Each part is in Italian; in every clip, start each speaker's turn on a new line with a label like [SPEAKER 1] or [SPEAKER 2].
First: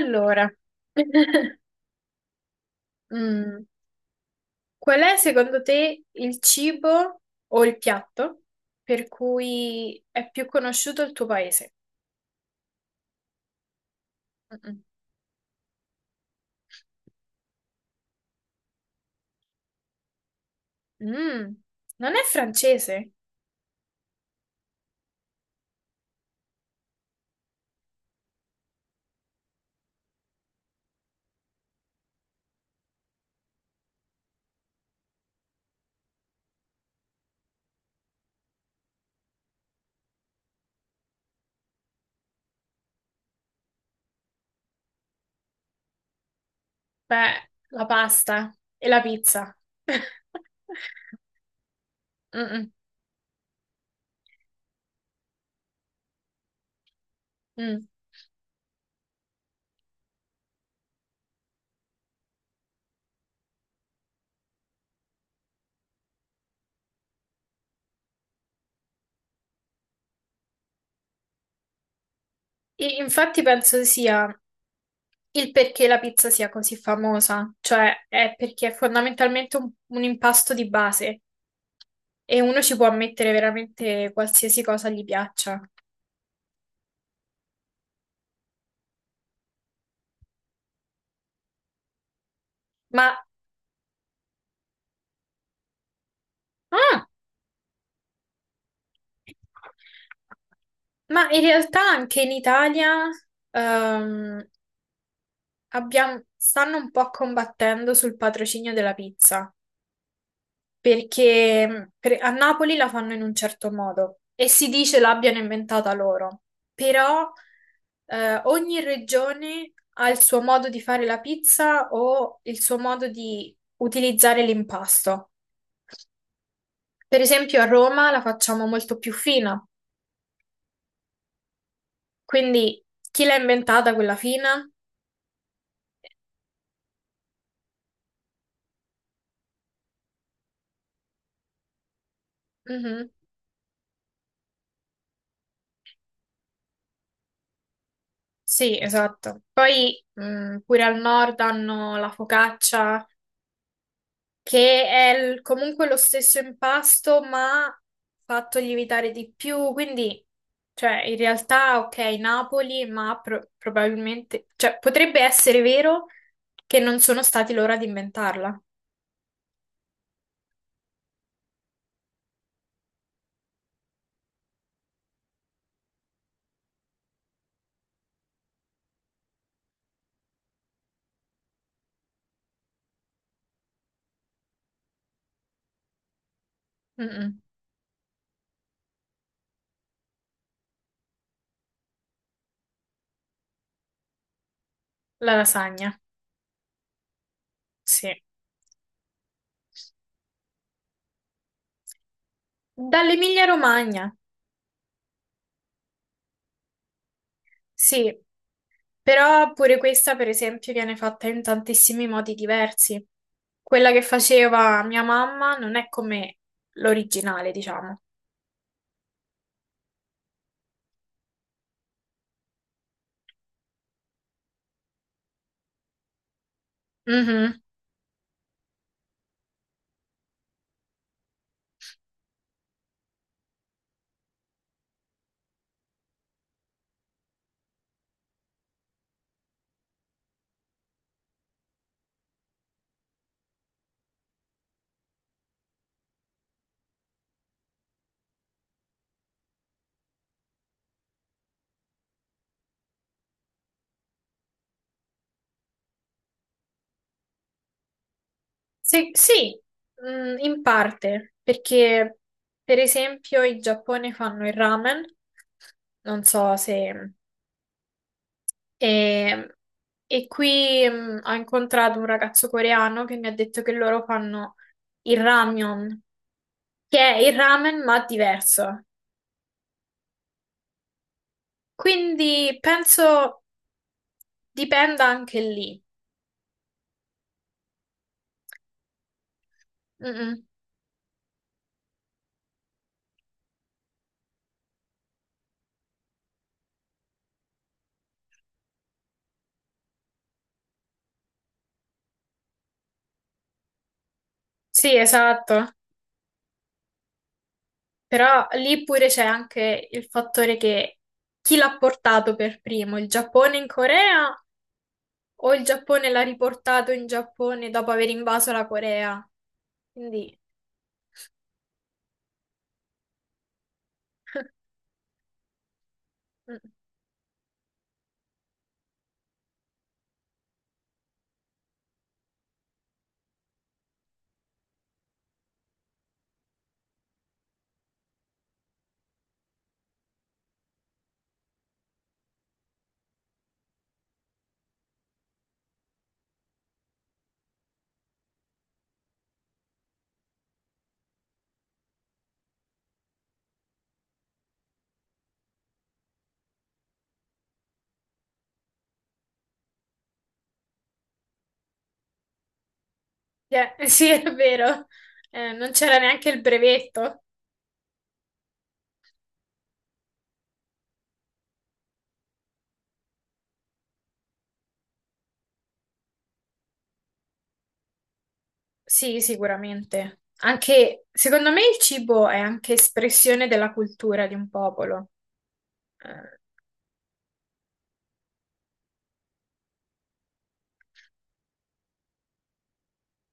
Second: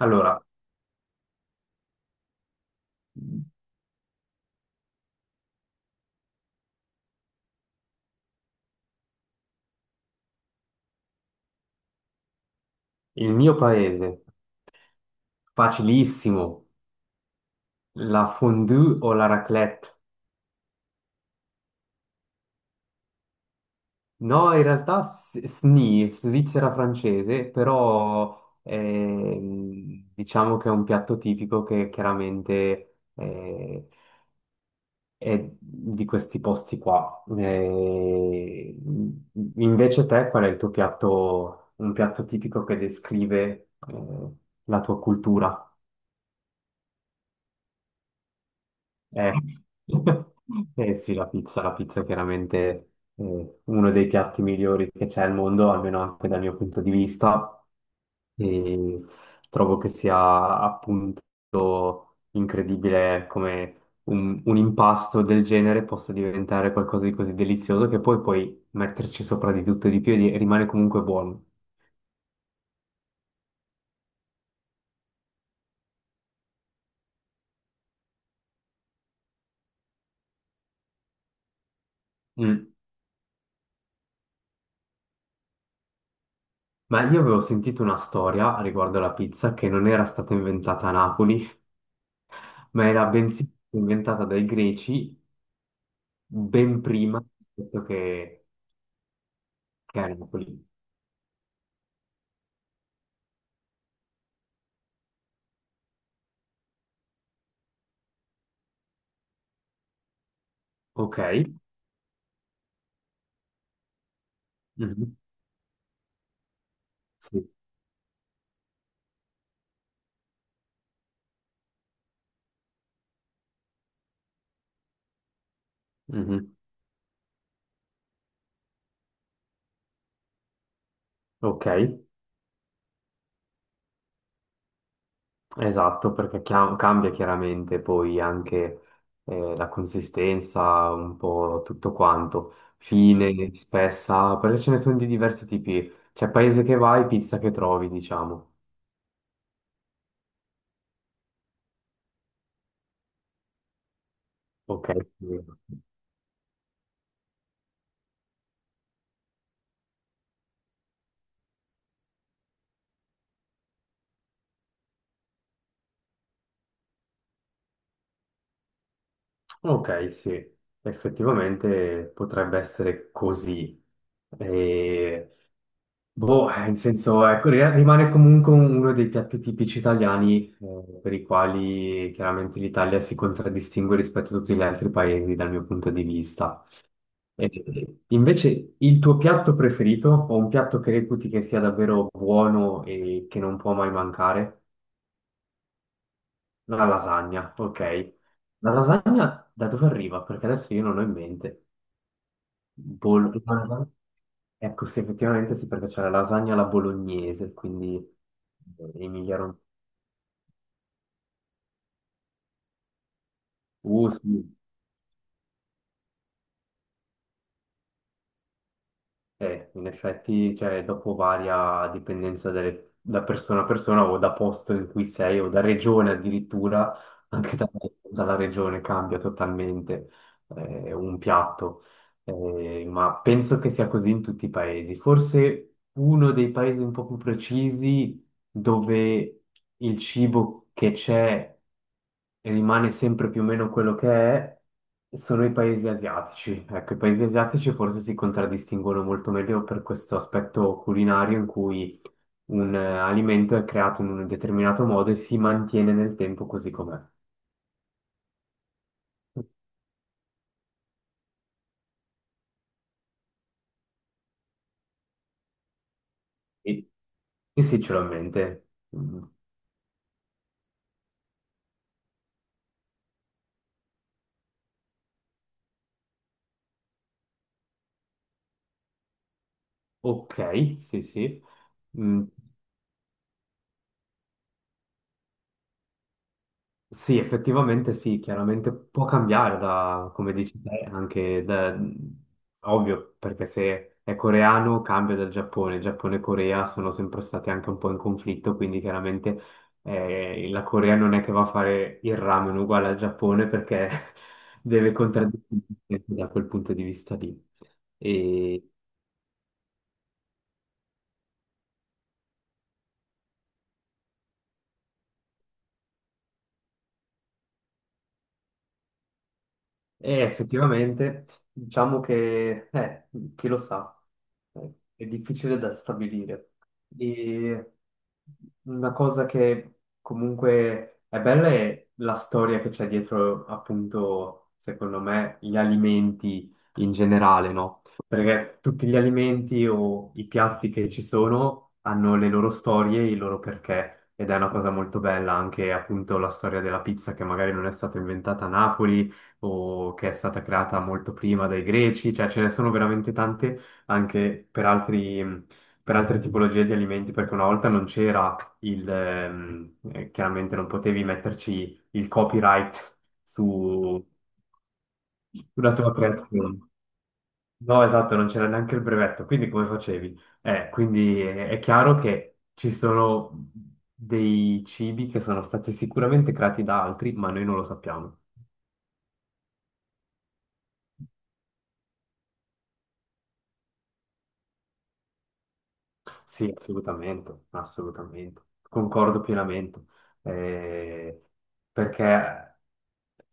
[SPEAKER 1] Allora,
[SPEAKER 2] mm, qual è secondo te il cibo o il piatto per cui è più conosciuto il tuo paese?
[SPEAKER 1] il mio paese,
[SPEAKER 2] Mm-mm.
[SPEAKER 1] facilissimo, la fondue o la raclette?
[SPEAKER 2] Mm, non è francese?
[SPEAKER 1] No, in realtà SNI, Svizzera francese, però diciamo che è un piatto tipico che chiaramente è di questi posti qua. Invece te, qual è il tuo piatto, un piatto tipico che descrive la tua cultura?
[SPEAKER 2] Beh, la pasta e la
[SPEAKER 1] Eh,
[SPEAKER 2] pizza.
[SPEAKER 1] eh sì, la pizza è
[SPEAKER 2] Mm-mm.
[SPEAKER 1] chiaramente uno dei piatti migliori che c'è al mondo, almeno anche dal mio punto di vista,
[SPEAKER 2] Mm.
[SPEAKER 1] e trovo che sia appunto incredibile come un impasto del genere possa diventare qualcosa di così delizioso che poi puoi metterci sopra di tutto e di più e rimane comunque buono.
[SPEAKER 2] E infatti penso sia il perché la pizza sia così famosa, cioè è perché è fondamentalmente un impasto di base e uno
[SPEAKER 1] Mm.
[SPEAKER 2] ci può mettere veramente qualsiasi cosa gli piaccia.
[SPEAKER 1] Ma io avevo sentito una storia riguardo alla pizza che non era stata inventata a Napoli, ma
[SPEAKER 2] Ma,
[SPEAKER 1] era bensì inventata dai greci ben
[SPEAKER 2] ah,
[SPEAKER 1] prima rispetto che a Napoli.
[SPEAKER 2] ma in realtà anche in Italia ehm, stanno un po' combattendo sul patrocinio della pizza.
[SPEAKER 1] Ok?
[SPEAKER 2] Perché a Napoli la fanno in un certo modo e si dice
[SPEAKER 1] Mhm.
[SPEAKER 2] l'abbiano inventata loro, però
[SPEAKER 1] Sì.
[SPEAKER 2] ogni regione ha il suo modo di fare la pizza o il suo modo di utilizzare l'impasto.
[SPEAKER 1] Mhm.
[SPEAKER 2] Per esempio a Roma la facciamo molto più fina,
[SPEAKER 1] Ok,
[SPEAKER 2] quindi chi l'ha inventata quella fina?
[SPEAKER 1] esatto, perché cambia chiaramente poi anche la consistenza, un po' tutto quanto,
[SPEAKER 2] Mhm.
[SPEAKER 1] fine, spessa, perché ce ne sono di diversi tipi. C'è paese che vai, pizza che trovi, diciamo.
[SPEAKER 2] Sì, esatto. Poi pure al nord hanno la focaccia che
[SPEAKER 1] Ok, sì.
[SPEAKER 2] comunque lo stesso impasto, ma fatto lievitare di più, quindi cioè, in realtà, ok, Napoli, ma probabilmente, cioè, potrebbe essere vero che non sono stati loro ad inventarla.
[SPEAKER 1] Ok, sì, effettivamente potrebbe essere così. E boh, in senso, ecco, rimane comunque uno dei piatti tipici italiani, per i quali chiaramente l'Italia si contraddistingue rispetto a tutti gli altri paesi dal mio punto di vista.
[SPEAKER 2] Mm-mm.
[SPEAKER 1] Invece, il tuo piatto preferito, o un piatto che reputi che sia davvero buono e che non può mai mancare?
[SPEAKER 2] La lasagna,
[SPEAKER 1] La lasagna, ok.
[SPEAKER 2] sì.
[SPEAKER 1] La lasagna da dove arriva? Perché adesso io non ho in mente. Lasagna?
[SPEAKER 2] Dall'Emilia-Romagna,
[SPEAKER 1] Ecco, sì, effettivamente sì, perché c'è la lasagna alla bolognese, quindi
[SPEAKER 2] sì.
[SPEAKER 1] Emilia
[SPEAKER 2] Però
[SPEAKER 1] Romagna.
[SPEAKER 2] pure questa, per esempio, viene fatta in tantissimi modi diversi. Quella che
[SPEAKER 1] Sì.
[SPEAKER 2] faceva mia mamma non è come l'originale, diciamo.
[SPEAKER 1] In effetti, cioè, dopo varia a dipendenza da persona a persona o da posto in cui sei o da regione addirittura, anche
[SPEAKER 2] Mhm.
[SPEAKER 1] dalla regione cambia totalmente un piatto. Ma penso che sia così in tutti i paesi. Forse uno dei paesi un po' più precisi dove il cibo che c'è rimane sempre più o meno quello che è, sono i paesi asiatici. Ecco, i paesi asiatici forse si contraddistinguono molto meglio per questo aspetto culinario in cui un alimento è creato in un determinato modo e si mantiene nel tempo così com'è.
[SPEAKER 2] Sì, sì, mm, in parte, perché per esempio in Giappone fanno il ramen, non so
[SPEAKER 1] E,
[SPEAKER 2] se...
[SPEAKER 1] e sì, ce l'ho in mente. Mm,
[SPEAKER 2] E, e qui ho incontrato un ragazzo coreano che mi ha detto che loro fanno il ramyeon, che è il ramen ma diverso.
[SPEAKER 1] ok, sì, sì. Mm,
[SPEAKER 2] Quindi penso dipenda anche lì.
[SPEAKER 1] sì, effettivamente sì, chiaramente può cambiare
[SPEAKER 2] Mm,
[SPEAKER 1] da, come
[SPEAKER 2] mm.
[SPEAKER 1] dici te, anche da, ovvio, perché se è coreano cambia dal Giappone, Giappone e Corea sono sempre stati anche un po' in conflitto, quindi chiaramente la Corea non è che va a fare il ramen uguale al Giappone perché deve
[SPEAKER 2] Sì,
[SPEAKER 1] contraddire
[SPEAKER 2] esatto.
[SPEAKER 1] da quel punto di vista lì.
[SPEAKER 2] Però
[SPEAKER 1] E,
[SPEAKER 2] lì pure c'è anche il fattore che chi l'ha portato per primo, il Giappone in Corea o il Giappone l'ha riportato in Giappone dopo aver invaso la Corea?
[SPEAKER 1] e
[SPEAKER 2] Quindi,
[SPEAKER 1] effettivamente, diciamo che, chi lo sa, è difficile da stabilire.
[SPEAKER 2] mm.
[SPEAKER 1] E una cosa che comunque è bella è la storia che c'è dietro, appunto, secondo me, gli alimenti in generale, no? Perché tutti gli alimenti o i piatti che ci sono hanno le loro storie, e i loro perché. Ed è una cosa molto bella anche appunto la storia della pizza che magari non è stata inventata a Napoli, o che è stata creata molto prima dai greci, cioè ce ne sono veramente tante anche per per altre tipologie di alimenti, perché una volta non c'era il, chiaramente non potevi metterci il copyright
[SPEAKER 2] Cioè, sì, è vero, eh, non
[SPEAKER 1] sulla tua
[SPEAKER 2] c'era neanche il
[SPEAKER 1] creazione.
[SPEAKER 2] brevetto.
[SPEAKER 1] No, esatto, non c'era neanche il brevetto, quindi come facevi? Quindi è chiaro che ci sono dei cibi che sono stati sicuramente creati da altri, ma noi non lo sappiamo.
[SPEAKER 2] Sì, sicuramente. Anche, secondo me, il cibo è anche espressione della cultura di un popolo. Eh,
[SPEAKER 1] Sì, assolutamente, assolutamente. Concordo pienamente. Eh, perché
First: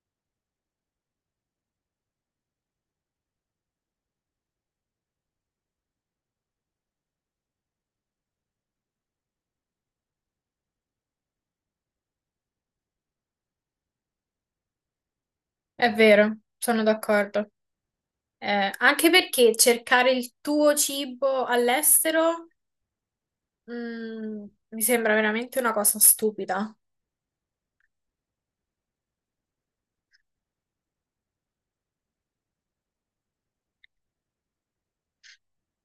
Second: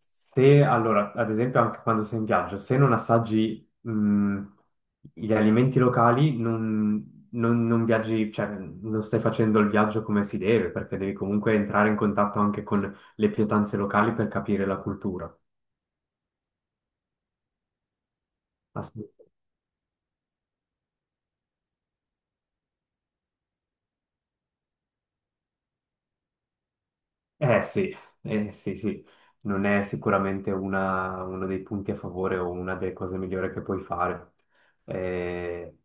[SPEAKER 1] se, allora, ad esempio, anche quando sei in viaggio, se non assaggi, gli alimenti locali, non viaggi, cioè, non stai facendo il viaggio come si deve, perché devi comunque entrare in contatto anche con le pietanze locali per capire la cultura.
[SPEAKER 2] è vero, sono d'accordo. Anche
[SPEAKER 1] Assolutamente.
[SPEAKER 2] perché cercare il tuo cibo all'estero, mm, mi sembra veramente una cosa stupida.
[SPEAKER 1] Eh sì, eh sì, sì, non è sicuramente uno dei punti a favore o una delle cose migliori che puoi fare. Eh,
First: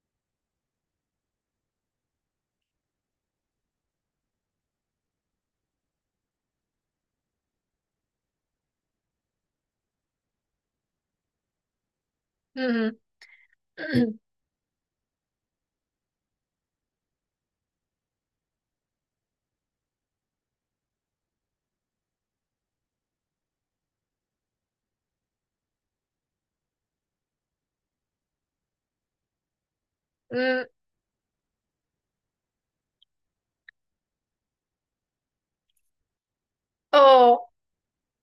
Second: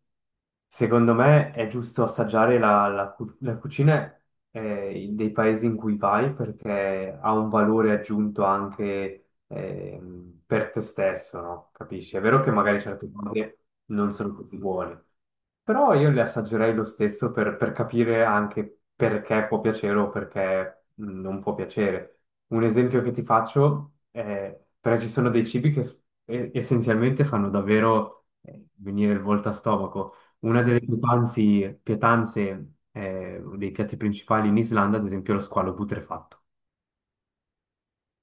[SPEAKER 1] secondo me è giusto assaggiare la la cucina dei paesi in cui vai perché ha un valore aggiunto anche per te stesso, no? Capisci? È vero che magari
[SPEAKER 2] Mm.
[SPEAKER 1] certe cose non
[SPEAKER 2] Mm.
[SPEAKER 1] sono così buone, però io le assaggerei lo stesso per capire anche perché può piacere o perché non può piacere. Un esempio che ti faccio è, perché ci sono dei cibi che essenzialmente fanno davvero venire il volto a stomaco. Una
[SPEAKER 2] Mm.
[SPEAKER 1] delle pietanze, dei piatti principali in Islanda, ad esempio, è lo squalo putrefatto.
[SPEAKER 2] Oh,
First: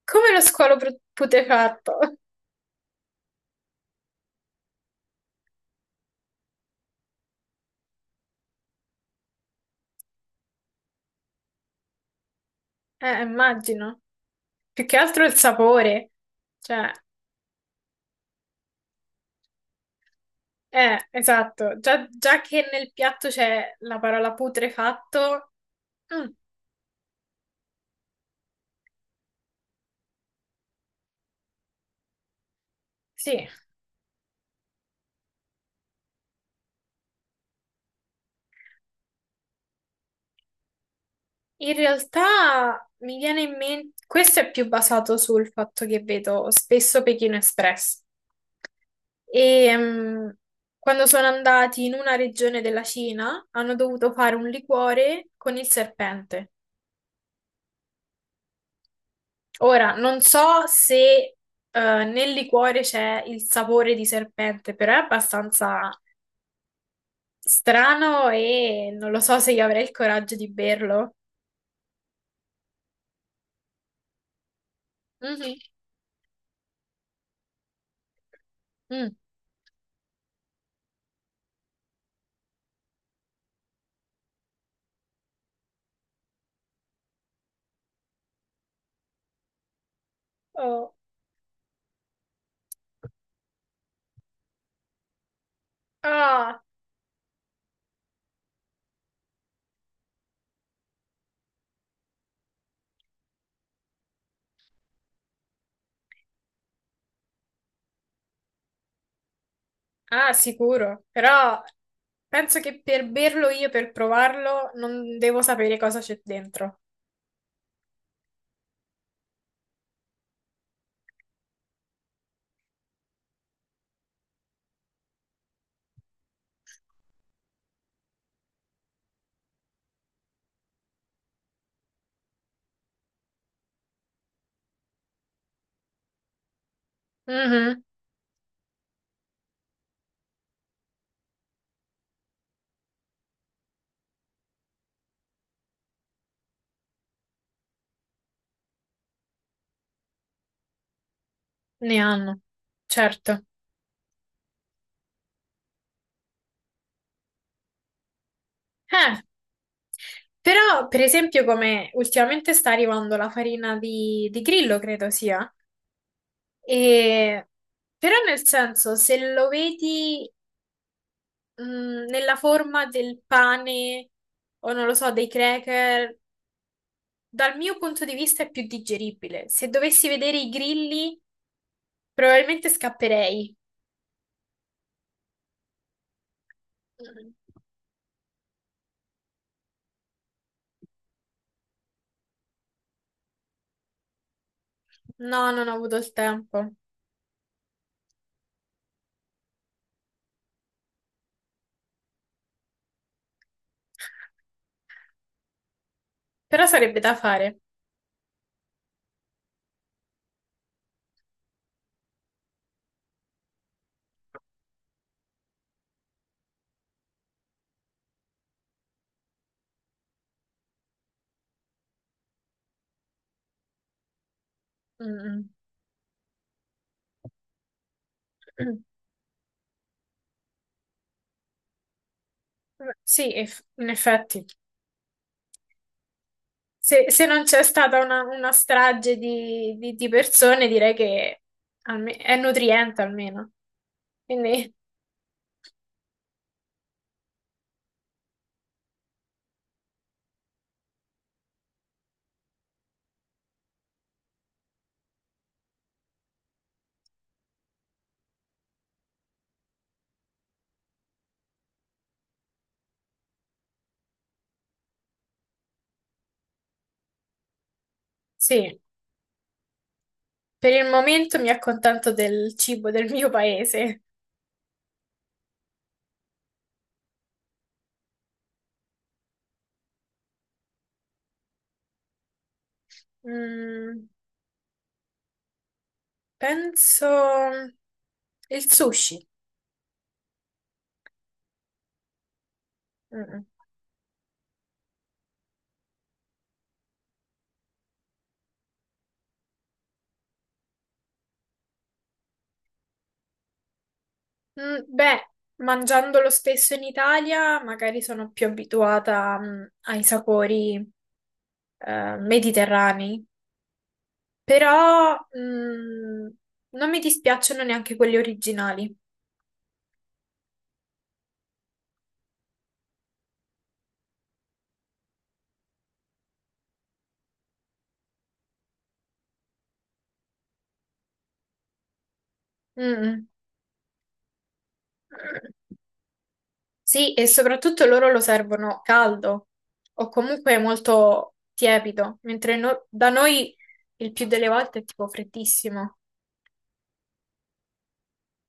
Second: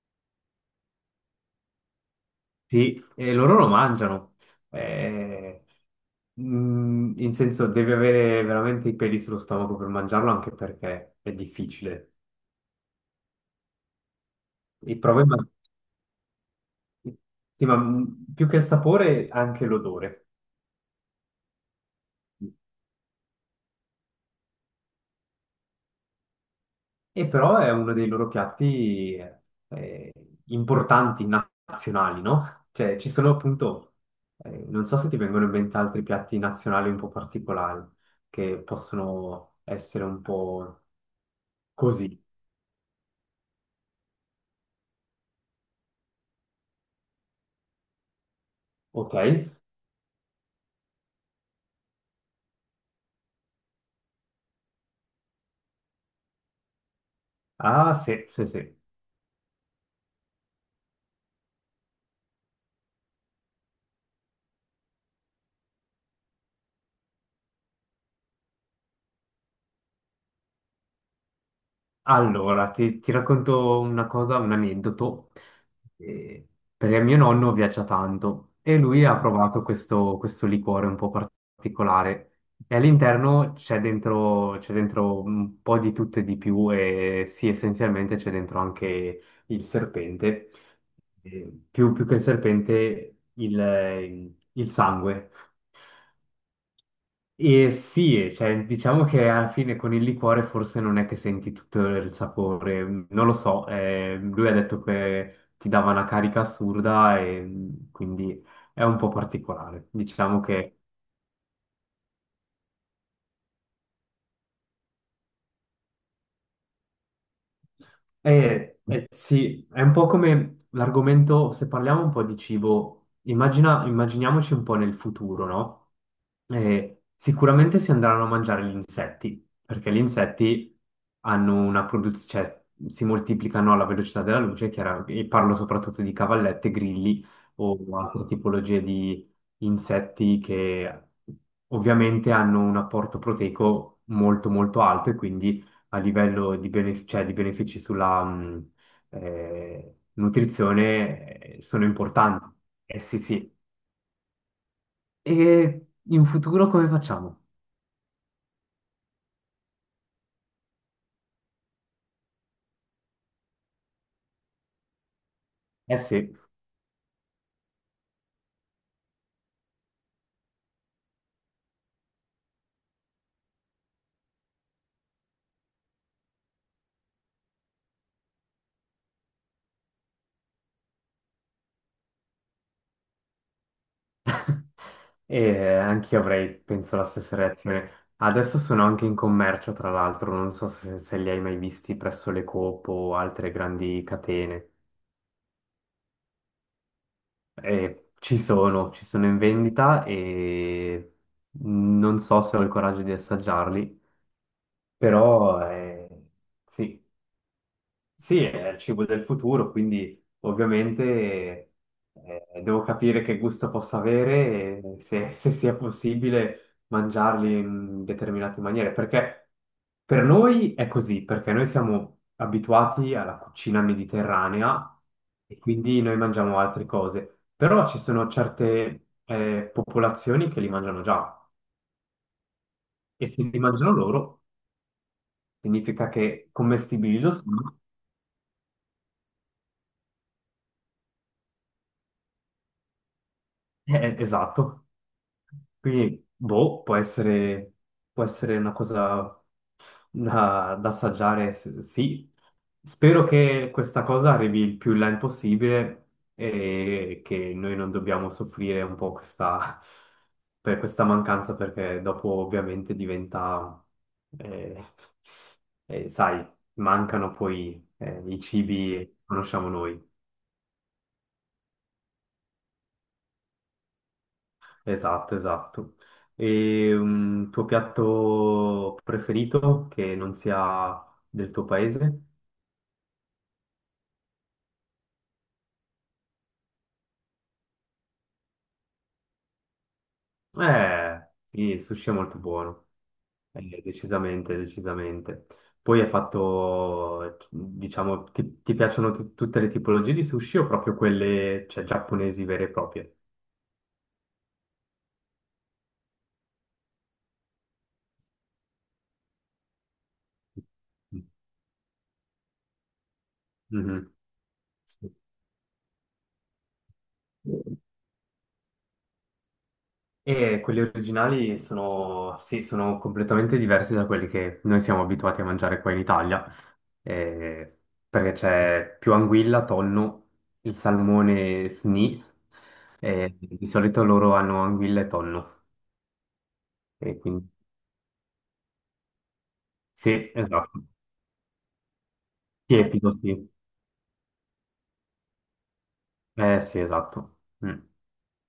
[SPEAKER 2] come lo squalo putrefatto?
[SPEAKER 1] Sì, e loro lo mangiano. Eh, mm, in senso, devi avere veramente i peli sullo stomaco per mangiarlo, anche perché è difficile.
[SPEAKER 2] Immagino. Più che
[SPEAKER 1] Il
[SPEAKER 2] altro il
[SPEAKER 1] problema,
[SPEAKER 2] sapore. Cioè,
[SPEAKER 1] sì, ma mm, più che il sapore, anche l'odore.
[SPEAKER 2] esatto. Già, già che nel piatto c'è la parola putrefatto, mm,
[SPEAKER 1] E però è uno dei loro piatti eh, importanti, nazionali, no? Cioè, ci sono
[SPEAKER 2] sì.
[SPEAKER 1] appunto, non so se ti vengono in mente altri piatti nazionali un po' particolari, che possono essere un po'
[SPEAKER 2] In
[SPEAKER 1] così,
[SPEAKER 2] realtà mi viene in mente, questo è più basato sul fatto che vedo spesso Pechino Express.
[SPEAKER 1] ok?
[SPEAKER 2] E quando sono andati in una regione della Cina hanno dovuto fare un liquore con il serpente.
[SPEAKER 1] Ah, sì, sì, sì.
[SPEAKER 2] Ora, non so se nel liquore c'è il sapore di serpente, però è abbastanza strano e non lo so se io avrei il coraggio di berlo.
[SPEAKER 1] Allora, ti racconto una cosa, un aneddoto.
[SPEAKER 2] Mhm.
[SPEAKER 1] Eh, perché mio nonno viaggia tanto e lui
[SPEAKER 2] Mm.
[SPEAKER 1] ha provato questo liquore un po' particolare. E all'interno c'è dentro un po' di tutto e di più e sì, essenzialmente c'è dentro anche il serpente.
[SPEAKER 2] Oh.
[SPEAKER 1] Più che il serpente, il sangue.
[SPEAKER 2] Ah.
[SPEAKER 1] E sì, e cioè, diciamo che alla fine con il liquore forse non è che senti tutto il sapore, mm, non lo so, lui ha detto che ti dava una carica assurda e mm, quindi è un po' particolare.
[SPEAKER 2] Ah,
[SPEAKER 1] Diciamo che
[SPEAKER 2] sicuro, però penso che per berlo io, per provarlo, non devo sapere cosa c'è dentro.
[SPEAKER 1] Sì, è un po' come l'argomento, se parliamo un po' di cibo, immaginiamoci un po' nel futuro, no? Sicuramente si andranno a mangiare gli insetti, perché gli insetti hanno una produzione, cioè si moltiplicano alla velocità della luce, e parlo soprattutto di cavallette, grilli o
[SPEAKER 2] Mhm,
[SPEAKER 1] altre tipologie di insetti che ovviamente hanno un apporto proteico molto molto alto e quindi a livello cioè, di benefici sulla nutrizione sono
[SPEAKER 2] ne hanno,
[SPEAKER 1] importanti. Eh sì,
[SPEAKER 2] certo.
[SPEAKER 1] sì. E in futuro come facciamo?
[SPEAKER 2] Eh, però, per esempio, come ultimamente sta arrivando la farina di grillo, credo sia,
[SPEAKER 1] Eh sì.
[SPEAKER 2] e... Però nel senso, se lo vedi nella forma del pane o non lo so, dei cracker, dal mio punto di vista è più digeribile. Se dovessi vedere i grilli... Probabilmente scapperei.
[SPEAKER 1] E anche io avrei, penso, la
[SPEAKER 2] Mm.
[SPEAKER 1] stessa reazione. Adesso sono anche in commercio, tra l'altro, non so se li hai mai visti presso le Coop o altre grandi catene.
[SPEAKER 2] No, non ho avuto il tempo.
[SPEAKER 1] Ci sono in vendita e non so se ho il coraggio di assaggiarli. Però
[SPEAKER 2] Però sarebbe
[SPEAKER 1] sì,
[SPEAKER 2] da fare.
[SPEAKER 1] sì, è il cibo del futuro, quindi ovviamente devo capire che gusto possa avere e se sia possibile mangiarli in determinate maniere, perché per noi è così, perché noi siamo abituati alla cucina mediterranea
[SPEAKER 2] Mm.
[SPEAKER 1] e quindi noi mangiamo altre cose, però ci sono
[SPEAKER 2] Mm.
[SPEAKER 1] certe popolazioni che li mangiano già e
[SPEAKER 2] Sì,
[SPEAKER 1] se li
[SPEAKER 2] in
[SPEAKER 1] mangiano loro
[SPEAKER 2] effetti.
[SPEAKER 1] significa che
[SPEAKER 2] Se,
[SPEAKER 1] commestibili
[SPEAKER 2] se
[SPEAKER 1] lo
[SPEAKER 2] non c'è
[SPEAKER 1] sono.
[SPEAKER 2] stata una strage di, di persone, direi che è nutriente almeno. Quindi,
[SPEAKER 1] Esatto. Quindi, boh, può essere una cosa da, da assaggiare, sì. Spero che questa cosa arrivi il più in là il possibile e che noi non dobbiamo soffrire un po' questa, per questa mancanza, perché dopo ovviamente diventa, eh, sai, mancano poi i
[SPEAKER 2] sì,
[SPEAKER 1] cibi che conosciamo noi.
[SPEAKER 2] per il momento mi accontento del cibo del mio paese.
[SPEAKER 1] Esatto, esatto. E un tuo piatto preferito che non sia del tuo paese?
[SPEAKER 2] Mm, penso il sushi.
[SPEAKER 1] Sì, il sushi è molto buono.
[SPEAKER 2] Mm.
[SPEAKER 1] Decisamente, decisamente. Poi hai fatto, diciamo, ti piacciono tutte le tipologie di sushi o proprio quelle, cioè, giapponesi vere e proprie?
[SPEAKER 2] Beh, mangiandolo spesso in Italia, magari sono più abituata, ai sapori, mediterranei,
[SPEAKER 1] Mhm. Sì.
[SPEAKER 2] però, non mi dispiacciono neanche quelli originali.
[SPEAKER 1] E quelli originali sono, sì, sono completamente diversi da quelli che noi siamo abituati a mangiare qua in Italia, eh, perché c'è più anguilla, tonno, il salmone sni,
[SPEAKER 2] Mm.
[SPEAKER 1] di solito loro hanno anguilla e tonno,
[SPEAKER 2] Sì,
[SPEAKER 1] e
[SPEAKER 2] e
[SPEAKER 1] quindi
[SPEAKER 2] soprattutto loro lo servono caldo o
[SPEAKER 1] sì,
[SPEAKER 2] comunque
[SPEAKER 1] esatto,
[SPEAKER 2] molto tiepido, mentre da
[SPEAKER 1] tiepido, sì.
[SPEAKER 2] noi il più delle volte è tipo freddissimo.
[SPEAKER 1] Eh sì, esatto. Mm.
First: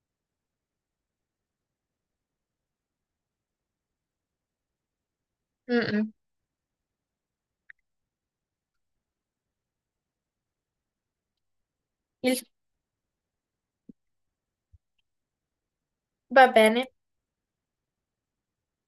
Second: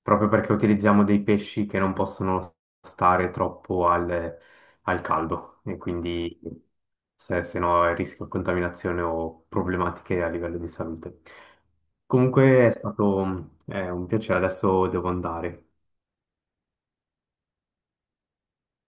[SPEAKER 1] Proprio perché utilizziamo dei pesci che non possono stare troppo al, al caldo e
[SPEAKER 2] Mm-mm.
[SPEAKER 1] quindi se, se no è rischio di contaminazione o problematiche a livello di salute.
[SPEAKER 2] Il-
[SPEAKER 1] Comunque è stato un piacere, adesso devo andare.
[SPEAKER 2] Va bene.